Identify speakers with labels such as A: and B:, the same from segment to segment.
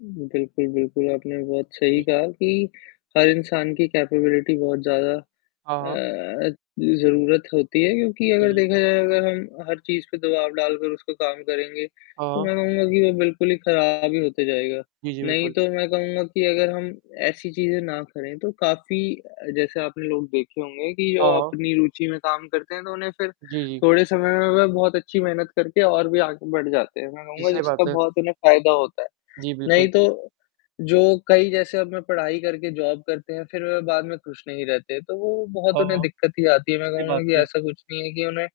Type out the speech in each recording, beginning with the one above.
A: बिल्कुल, बिल्कुल। आपने बहुत सही
B: जी।
A: कहा कि हर इंसान की केपेबिलिटी बहुत ज़्यादा
B: हाँ, हाँ।
A: अ, ज़रूरत होती है, क्योंकि अगर
B: जी।
A: देखा जाए अगर हम हर चीज़ पे दबाव डालकर उसपे काम करेंगे, तो
B: हाँ।
A: मैं कहूँगा कि वो बिल्कुल ही खराब ही होते जाएगा,
B: जी, जी।
A: नहीं
B: बिल्कुल।
A: तो मैं कहूँगा कि अगर हम ऐसी चीज़ें ना करें, तो काफ़ी अ, जैसे आपने लोग देखे होंगे कि जो
B: हाँ।
A: अपनी रुचि में काम करते हैं, तो उन्हें फिर
B: जी, जी।
A: थोड़े समय में वह बहुत अच्छी मेहनत करके और भी आगे बढ़ जाते हैं, मैं
B: जी,
A: कहूँगा
B: सही
A: जिसका
B: बात है।
A: बहुत उन्हें फ़ायदा होता है,
B: जी,
A: नहीं
B: बिल्कुल।
A: तो जो कई जैसे अब मैं पढ़ाई करके जॉब करते हैं फिर बाद में खुश नहीं रहते, तो वो बहुत उन्हें
B: हाँ,
A: दिक्कत ही आती है, मैं
B: सही
A: कहूँगा
B: बात
A: कि
B: है।
A: ऐसा कुछ नहीं है कि उन्हें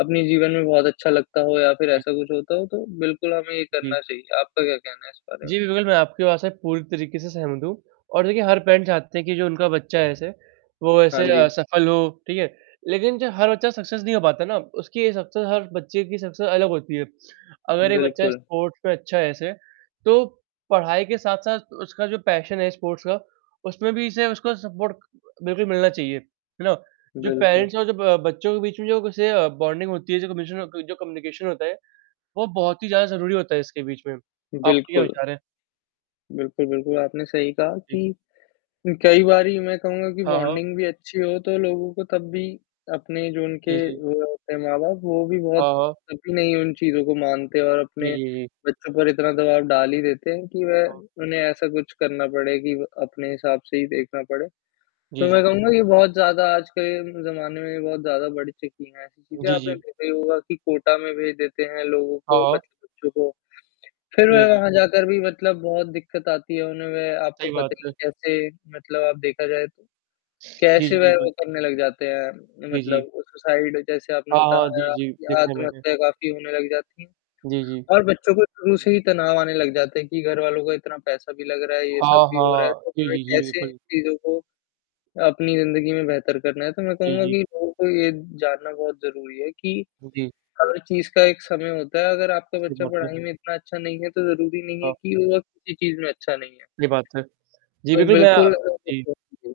A: अपने जीवन में बहुत अच्छा लगता हो या फिर
B: जी।
A: ऐसा कुछ होता हो, तो बिल्कुल हमें ये
B: जी।
A: करना चाहिए, आपका क्या कहना है इस बारे में?
B: जी, बिल्कुल। मैं आपके बात से पूरी तरीक़े से सहमत हूँ और देखिए हर पैरेंट चाहते हैं कि जो उनका बच्चा है ऐसे, वो
A: हाँ
B: ऐसे अ,
A: जी।
B: सफल हो, ठीक है? लेकिन जो हर बच्चा सक्सेस नहीं हो पाता ना, उसकी ये सक्सेस हर बच्चे की सक्सेस अलग होती है, अगर एक बच्चा
A: बिल्कुल।
B: स्पोर्ट्स में अच्छा है ऐसे, तो पढ़ाई के साथ-साथ उसका जो पैशन है, स्पोर्ट्स का, उसमें भी इसे उसको सपोर्ट बिल्कुल ही मिलना चाहिए, है ना? जो
A: बिल्कुल।
B: पेरेंट्स हैं और जो ब बच्चों के बीच में जो ऐसे अ, बॉन्डिंग होती है, जो कमिशन जो कम्युनिकेशन होता है, वो बहुत ही ज़्यादा ज़रूरी होता है इसके बीच में, आपके क्या
A: बिल्कुल।
B: विचार हैं?
A: बिल्कुल, बिल्कुल। आपने सही कहा
B: जी।
A: कि कई बारी मैं कहूँगा कि
B: हाँ, हाँ।
A: बॉन्डिंग भी अच्छी हो तो लोगों को तब भी अपने जो उनके
B: जी, जी।
A: वो होते हैं माँ-बाप, वो भी बहुत
B: हाँ, हाँ।
A: कभी नहीं उन चीज़ों को मानते और
B: जी,
A: अपने
B: जी, जी।
A: बच्चों पर इतना दबाव डाल ही देते हैं कि
B: हाँ।
A: वह उन्हें ऐसा कुछ करना पड़े कि व अपने हिसाब से ही देखना पड़े, तो
B: जी,
A: मैं
B: जी।
A: कहूँगा कि बहुत ज़्यादा आजकल के ज़माने में बहुत ज़्यादा बढ़ चुकी है ऐसी चीज़ें,
B: जी,
A: आपने
B: जी।
A: देखा ही होगा कि कोटा में भेज देते हैं लोगों को,
B: हाँ।
A: मतलब बच्चों को, फिर
B: जी,
A: वह
B: जी।
A: वहाँ जाकर भी मतलब बहुत दिक्कत आती है उन्हें, वे आपको
B: सही
A: पता
B: बात
A: ही
B: है।
A: है कैसे मतलब आप देखा जाए तो,
B: जी,
A: कैसे
B: जी।
A: वह वो
B: बिल्कुल।
A: करने लग जाते हैं,
B: जी, जी।
A: मतलब सुसाइड, जैसे आपने
B: हाँ, हाँ। जी,
A: बताया
B: जी।
A: या
B: देखे हैं मैंने।
A: आत्महत्या काफ़ी होने लग जाती हैं
B: जी, जी।
A: और बच्चों को शुरू से ही तनाव आने लग जाते हैं कि घरवालों का इतना पैसा भी लग रहा है, ये
B: हाँ,
A: सब भी हो रहा है,
B: हाँ।
A: तो
B: जी,
A: मैं
B: जी। जी,
A: कैसे
B: बिल्कुल।
A: चीज़ों को अपनी ज़िंदगी में बेहतर करना है, तो मैं
B: जी,
A: कहूँगा
B: जी।
A: कि लोगों को ये जानना बहुत ज़रूरी है कि
B: जी।
A: हर चीज़ का एक समय होता है, अगर आपका
B: सही
A: बच्चा
B: बात है।
A: पढ़ाई में इतना अच्छा नहीं है, तो ज़रूरी नहीं है
B: हाँ।
A: कि वो किसी चीज़ में अच्छा नहीं है।
B: सही बात है। जी,
A: तो
B: बिल्कुल। मैं अ,
A: बिल्कुल
B: जी।
A: [unintelligible]